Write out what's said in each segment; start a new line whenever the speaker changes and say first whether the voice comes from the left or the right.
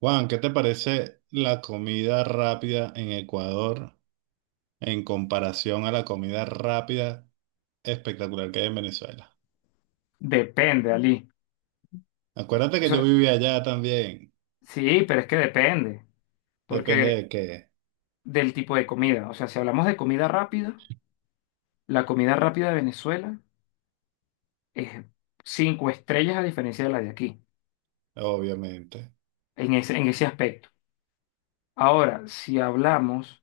right: Juan, ¿qué te parece la comida rápida en Ecuador en comparación a la comida rápida espectacular que hay en Venezuela?
left: Depende, Ali.
right: Acuérdate que
left: Eso,
right: yo vivía allá también.
left: sí, pero es que depende,
right: Depende de
left: porque
right: qué,
left: del tipo de comida. O sea, si hablamos de comida rápida, la comida rápida de Venezuela es cinco estrellas a diferencia de la de aquí,
right: obviamente.
left: en ese aspecto. Ahora, si hablamos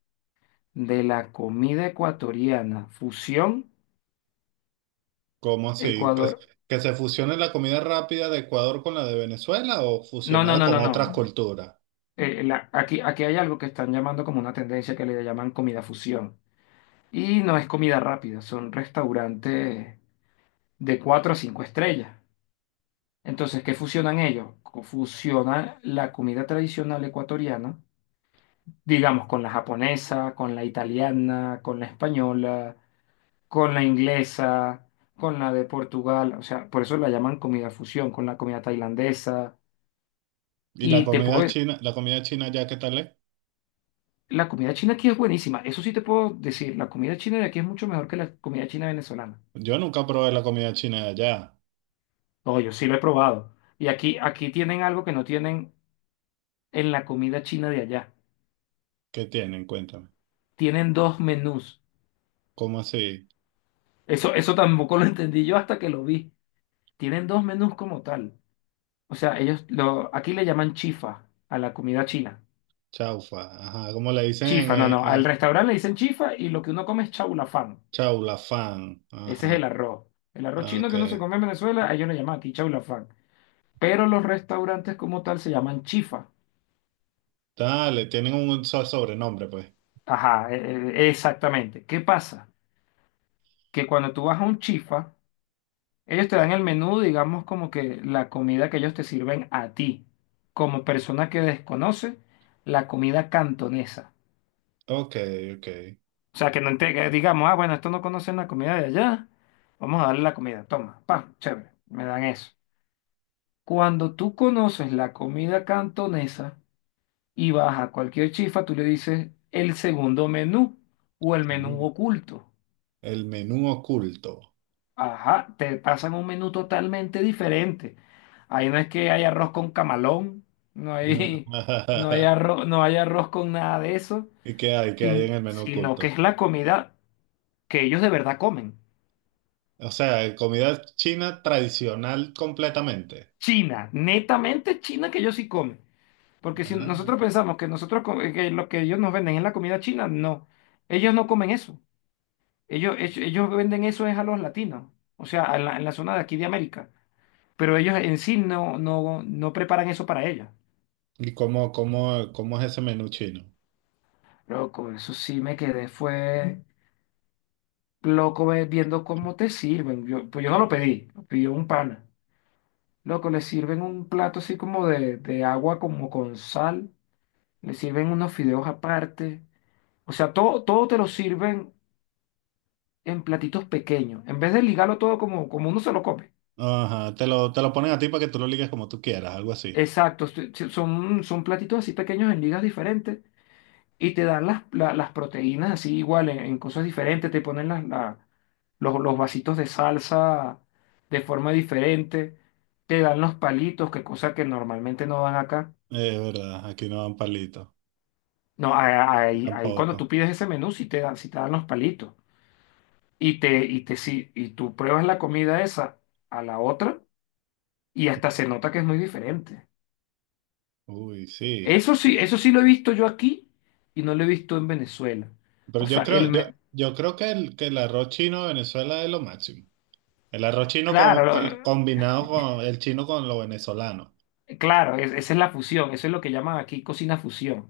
left: de la comida ecuatoriana, fusión,
right: ¿Cómo así?
left: Ecuador.
right: ¿Que se fusione la comida rápida de Ecuador con la de Venezuela o
left: No, no,
right: fusionada
left: no,
right: con
left: no,
right: otras
left: no.
right: culturas?
left: Aquí hay algo que están llamando como una tendencia que le llaman comida fusión. Y no es comida rápida, son restaurantes de 4 a 5 estrellas. Entonces, ¿qué fusionan ellos? Fusionan la comida tradicional ecuatoriana, digamos, con la japonesa, con la italiana, con la española, con la inglesa, con la de Portugal, o sea, por eso la llaman comida fusión, con la comida tailandesa.
right: ¿Y
left: Y te puedo,
right: la comida china allá qué tal es?
left: la comida china aquí es buenísima, eso sí te puedo decir, la comida china de aquí es mucho mejor que la comida china venezolana.
right: Yo nunca probé la comida china de allá.
left: No, yo sí lo he probado. Y aquí tienen algo que no tienen en la comida china de allá.
right: ¿Qué tienen? Cuéntame.
left: Tienen dos menús.
right: ¿Cómo así?
left: Eso tampoco lo entendí yo hasta que lo vi. Tienen dos menús como tal. O sea, ellos lo, aquí le llaman chifa a la comida china.
right: Chaufa. Ajá, como le dicen
left: Chifa, no, no. Al
right: en-
left: restaurante le dicen chifa y lo que uno come es chaulafán.
right: Chau, la fan.
left: Ese es
right: Ajá.
left: el arroz. El arroz
right: Ah,
left: chino
right: ok.
left: que uno se come en Venezuela, a ellos le llaman aquí chaulafán. Pero los restaurantes como tal se llaman chifa.
right: Dale, tienen un sobrenombre, pues.
left: Ajá, exactamente. ¿Qué pasa? Que cuando tú vas a un chifa, ellos te dan el menú, digamos, como que la comida que ellos te sirven a ti, como persona que desconoce la comida cantonesa.
right: Ok, ok.
left: O sea, que no te, que digamos, ah, bueno, esto no conocen la comida de allá, vamos a darle la comida, toma, pa, chévere, me dan eso. Cuando tú conoces la comida cantonesa y vas a cualquier chifa, tú le dices el segundo menú o el menú
right: Ujú.
left: oculto.
right: El menú oculto.
left: Ajá, te pasan un menú totalmente diferente. Ahí no es que hay arroz con camalón, no hay, no hay
right: Ah,
left: arroz, no hay arroz con nada de eso,
right: ¿Y qué hay? ¿Qué hay en el menú
left: sino que
right: oculto?
left: es la comida que ellos de verdad comen.
right: O sea, comida china tradicional completamente.
left: China, netamente china que ellos sí comen. Porque si
right: Ah.
left: nosotros pensamos que nosotros que lo que ellos nos venden es la comida china, no. Ellos no comen eso. Ellos venden eso es a los latinos, o sea, en la zona de aquí de América. Pero ellos en sí no, no, no preparan eso para ellos.
right: ¿Y cómo, cómo, cómo es ese menú chino?
left: Loco, eso sí me quedé, fue loco viendo cómo te sirven. Pues yo no lo pedí, lo pidió un pana. Loco, le sirven un plato así como de agua, como con sal. Le sirven unos fideos aparte. O sea, todo te lo sirven en platitos pequeños. En vez de ligarlo todo como uno se lo come.
right: Ajá, te lo ponen a ti para que tú lo ligues como tú quieras, algo así.
left: Exacto, sí, son platitos así pequeños en ligas diferentes. Y te dan las proteínas así igual en cosas diferentes, te ponen los vasitos de salsa de forma diferente, te dan los palitos, que cosa que normalmente no dan acá.
right: Es verdad, aquí no dan palitos.
left: No, a- a-
right: Aquí
left: ahí, ahí cuando
right: tampoco.
left: tú pides ese menú, si te dan, sí te dan los palitos. Y te, si y tú pruebas la comida esa a la otra y hasta se nota que es muy diferente.
right: Uy, sí.
left: Eso sí lo he visto yo aquí y no lo he visto en Venezuela.
right: Pero
left: O
right: yo
left: sea,
right: creo, yo creo que que el arroz chino de Venezuela es lo máximo. El arroz chino
left: claro,
right: combinado con el chino con lo venezolano.
left: Claro, esa es la fusión, eso es lo que llaman aquí cocina fusión.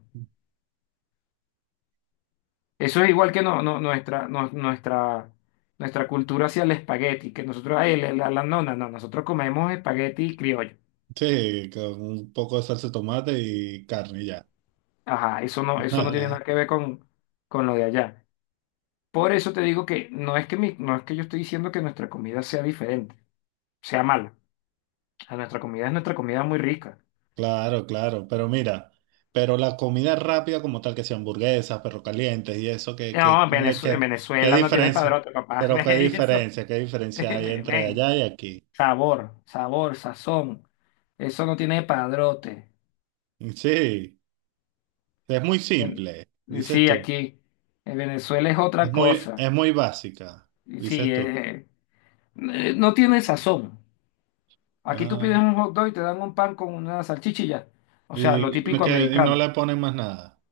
left: Eso es igual que nuestra cultura hacia el espagueti, que nosotros, ay, la- la- no, no, no, nosotros comemos espagueti criollo.
right: Sí, con un poco de salsa de tomate y carne y ya.
left: Ajá, eso no tiene nada que ver con lo de allá. Por eso te digo que no es que yo estoy diciendo que nuestra comida sea diferente, sea mala. A nuestra comida es nuestra comida muy rica.
right: Claro, claro. Pero mira, pero la comida rápida como tal, que sea hamburguesas, perro calientes y eso,
left: No, en
right: qué qué
left: Venezuela no tiene
right: diferencia.
left: padrote, papá.
right: Pero
left: Eso,
right: qué diferencia hay entre
left: ven.
right: allá y aquí.
left: Sabor, sabor, sazón. Eso no tiene padrote.
right: Sí, es muy
left: Ven-
right: simple, dices
left: sí,
right: tú.
left: aquí. En Venezuela es otra cosa.
right: Es muy básica,
left: Y
right: dices
left: sí,
right: tú.
left: no tiene sazón. Aquí tú
right: Ah,
left: pides un hot dog y te dan un pan con una salchicha. O sea, lo
right: y no
left: típico
right: que, y no
left: americano.
right: le ponen más nada.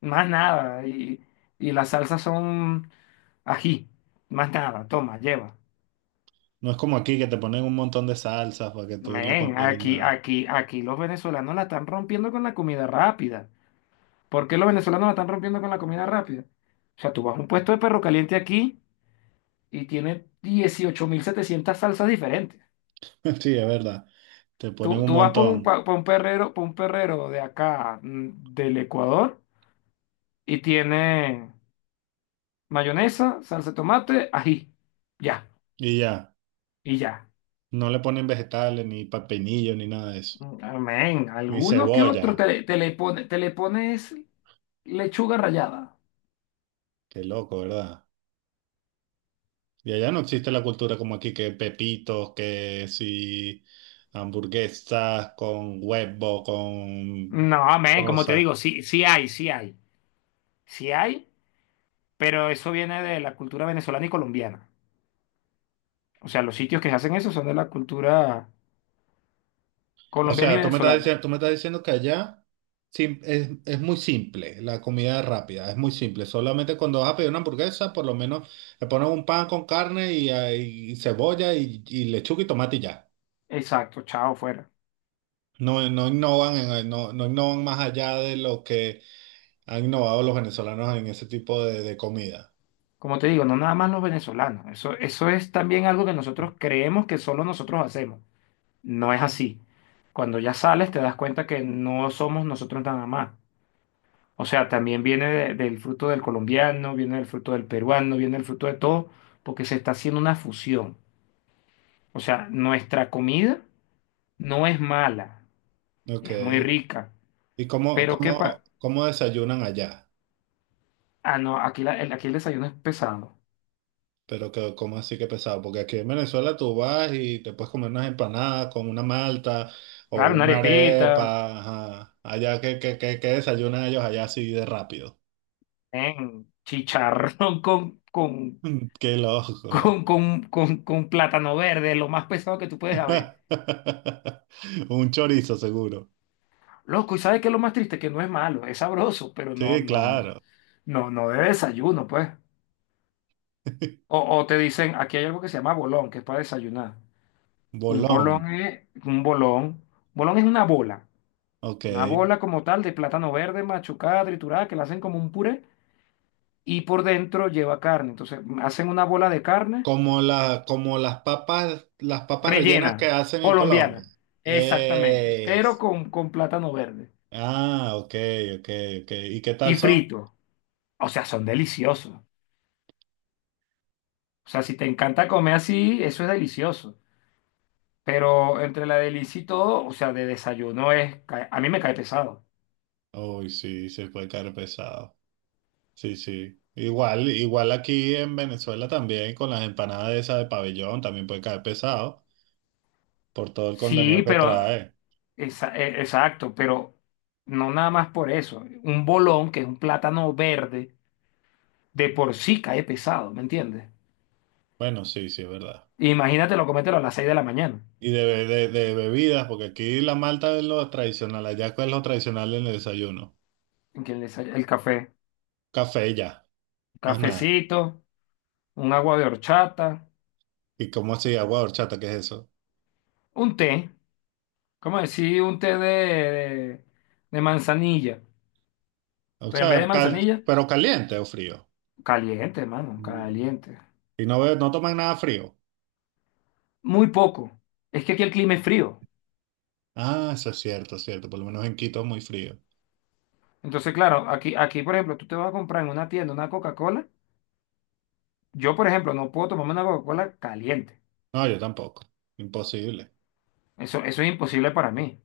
left: Más nada. Y las salsas son ají. Más nada. Toma, lleva.
right: No es como aquí que te ponen un montón de salsas para que tú lo
left: Men,
right: combines
left: aquí,
right: nada.
left: aquí, aquí los venezolanos la están rompiendo con la comida rápida. ¿Por qué los venezolanos la están rompiendo con la comida rápida? O sea, tú vas a un puesto de perro caliente aquí y tiene 18.700 salsas diferentes.
right: Sí, es verdad. Te ponen
left: Tú,
right: un
left: tú vas
right: montón
left: por un perrero de acá, del Ecuador, y tiene mayonesa, salsa de tomate, ají. Ya,
right: y ya.
left: y ya.
right: No le ponen vegetales, ni pepinillo, ni nada de eso.
left: Mm, amén.
right: Ni
left: Alguno que
right: cebolla.
left: otro te le pones lechuga rallada.
right: Qué loco, ¿verdad? Y allá no existe la cultura como aquí que pepitos, que si hamburguesas con huevo, con
left: No, amén, como te
right: cosas.
left: digo, sí hay. Sí hay, pero eso viene de la cultura venezolana y colombiana. O sea, los sitios que hacen eso son de la cultura
right: O
left: colombiana y
right: sea, tú me estás
left: venezolana.
right: diciendo, tú me estás diciendo que allá es muy simple, la comida rápida, es muy simple. Solamente cuando vas a pedir una hamburguesa, por lo menos le pones un pan con carne y, ah, y cebolla y lechuga y tomate y ya.
left: Exacto, chao, fuera.
right: No, no innovan no, no innovan más allá de lo que han innovado los venezolanos en ese tipo de comida.
left: Como te digo, no nada más los venezolanos. Eso es también algo que nosotros creemos que solo nosotros hacemos. No es así. Cuando ya sales te das cuenta que no somos nosotros nada más. O sea, también viene del fruto del colombiano, viene del fruto del peruano, viene del fruto de todo, porque se está haciendo una fusión. O sea, nuestra comida no es mala,
right: Ok.
left: es muy rica.
right: ¿Y cómo,
left: Pero ¿qué
right: cómo,
left: pasa?
right: cómo desayunan allá?
left: Ah, no, aquí el desayuno es pesado.
right: Pero que, ¿cómo así que pesado? Porque aquí en Venezuela tú vas y te puedes comer unas empanadas con una malta o
left: Claro, una
right: una
left: arepita,
right: arepa. Ajá. Allá que desayunan ellos allá así de rápido.
left: ven, chicharrón con, con,
right: Mm, qué loco.
left: con, con, con, con plátano verde, lo más pesado que tú puedes haber.
right: Un chorizo seguro.
left: Loco, ¿y sabes qué es lo más triste? Que no es malo, es sabroso, pero no,
right: Sí,
left: no,
right: claro.
left: no, no de desayuno, pues. O te dicen, aquí hay algo que se llama bolón, que es para desayunar. Un
right: Bolón.
left: bolón es un bolón. Bolón es una bola.
right: Ok.
left: Una bola como tal de plátano verde, machucada, triturada, que la hacen como un puré y por dentro lleva carne. Entonces hacen una bola de carne
right: Como la, como las papas rellenas que
left: rellena,
right: hacen en Colombia.
left: colombiana, exactamente, pero
right: Es.
left: con plátano verde
right: Ah, ok, ok, ok. ¿Y qué
left: y
right: tal son?
left: frito. O sea, son deliciosos. O sea, si te encanta comer así, eso es delicioso. Pero entre la delicia y todo, o sea, de desayuno es, a mí me cae pesado.
right: Uy, sí, se puede caer pesado. Sí, sí. Igual, igual aquí en Venezuela también con las empanadas esas de pabellón también puede caer pesado por todo el contenido
left: Sí,
right: que
left: pero,
right: trae.
left: exacto, pero no nada más por eso. Un bolón, que es un plátano verde, de por sí cae pesado, ¿me entiendes?
right: Bueno, sí, sí, es verdad.
left: Imagínate lo comételo a las 6 de la mañana.
right: Y de, de bebidas, porque aquí la malta es lo tradicional, allá cuál es lo tradicional en el desayuno.
left: El café,
right: Café y ya, más nada.
left: cafecito, un agua de horchata,
right: ¿Y cómo así? Agua de horchata, ¿qué es eso?
left: un té, como decir? Un té de manzanilla,
right: O
left: pero en vez
right: sea,
left: de manzanilla,
right: pero caliente o frío.
left: caliente, mano
right: Mm.
left: caliente.
right: Y no, no toman nada frío.
left: Muy poco. Es que aquí el clima es frío.
right: Ah, eso es cierto, es cierto. Por lo menos en Quito es muy frío.
left: Entonces, claro, aquí, por ejemplo, tú te vas a comprar en una tienda una Coca-Cola. Yo, por ejemplo, no puedo tomarme una Coca-Cola caliente.
right: No, yo tampoco. Imposible.
left: Eso es imposible para mí.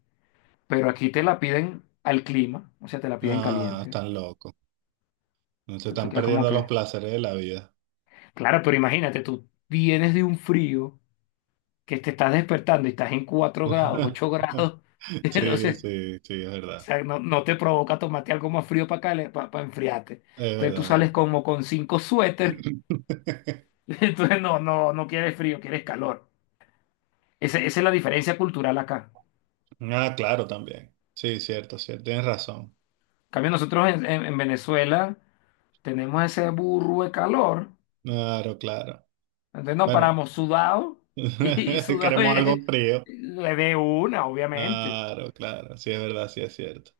left: Pero aquí te la piden al clima, o sea, te la piden
right: Ah,
left: caliente.
right: están locos. Se
left: Tú
right: están
left: quedas como
right: perdiendo los
left: que...
right: placeres de la vida.
left: Claro, pero imagínate, tú vienes de un frío que te estás despertando y estás en 4 grados, 8 grados.
right: Sí,
left: Entonces,
right: sí, sí, es
left: o
right: verdad.
left: sea, no te provoca tomarte algo más frío para acá, para enfriarte.
right: Es
left: Entonces tú
right: verdad, es
left: sales como con cinco suéter.
right: verdad.
left: Entonces no quieres frío, quieres calor. Esa es la diferencia cultural acá.
right: Ah, claro, también. Sí, cierto, cierto. Tienes razón.
left: En cambio, nosotros en Venezuela tenemos ese burro de calor.
right: Claro, claro.
left: Entonces nos
right: Bueno,
left: paramos sudado y sudado
right: queremos algo
left: es-
right: frío.
left: de una, obviamente.
right: Claro, claro. Sí, es verdad, sí, es cierto.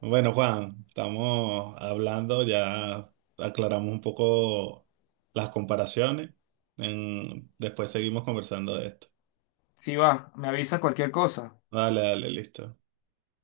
right: Bueno, Juan, estamos hablando, ya aclaramos un poco las comparaciones. Después seguimos conversando de esto.
left: Sí va, me avisa cualquier cosa.
right: Dale, dale, listo.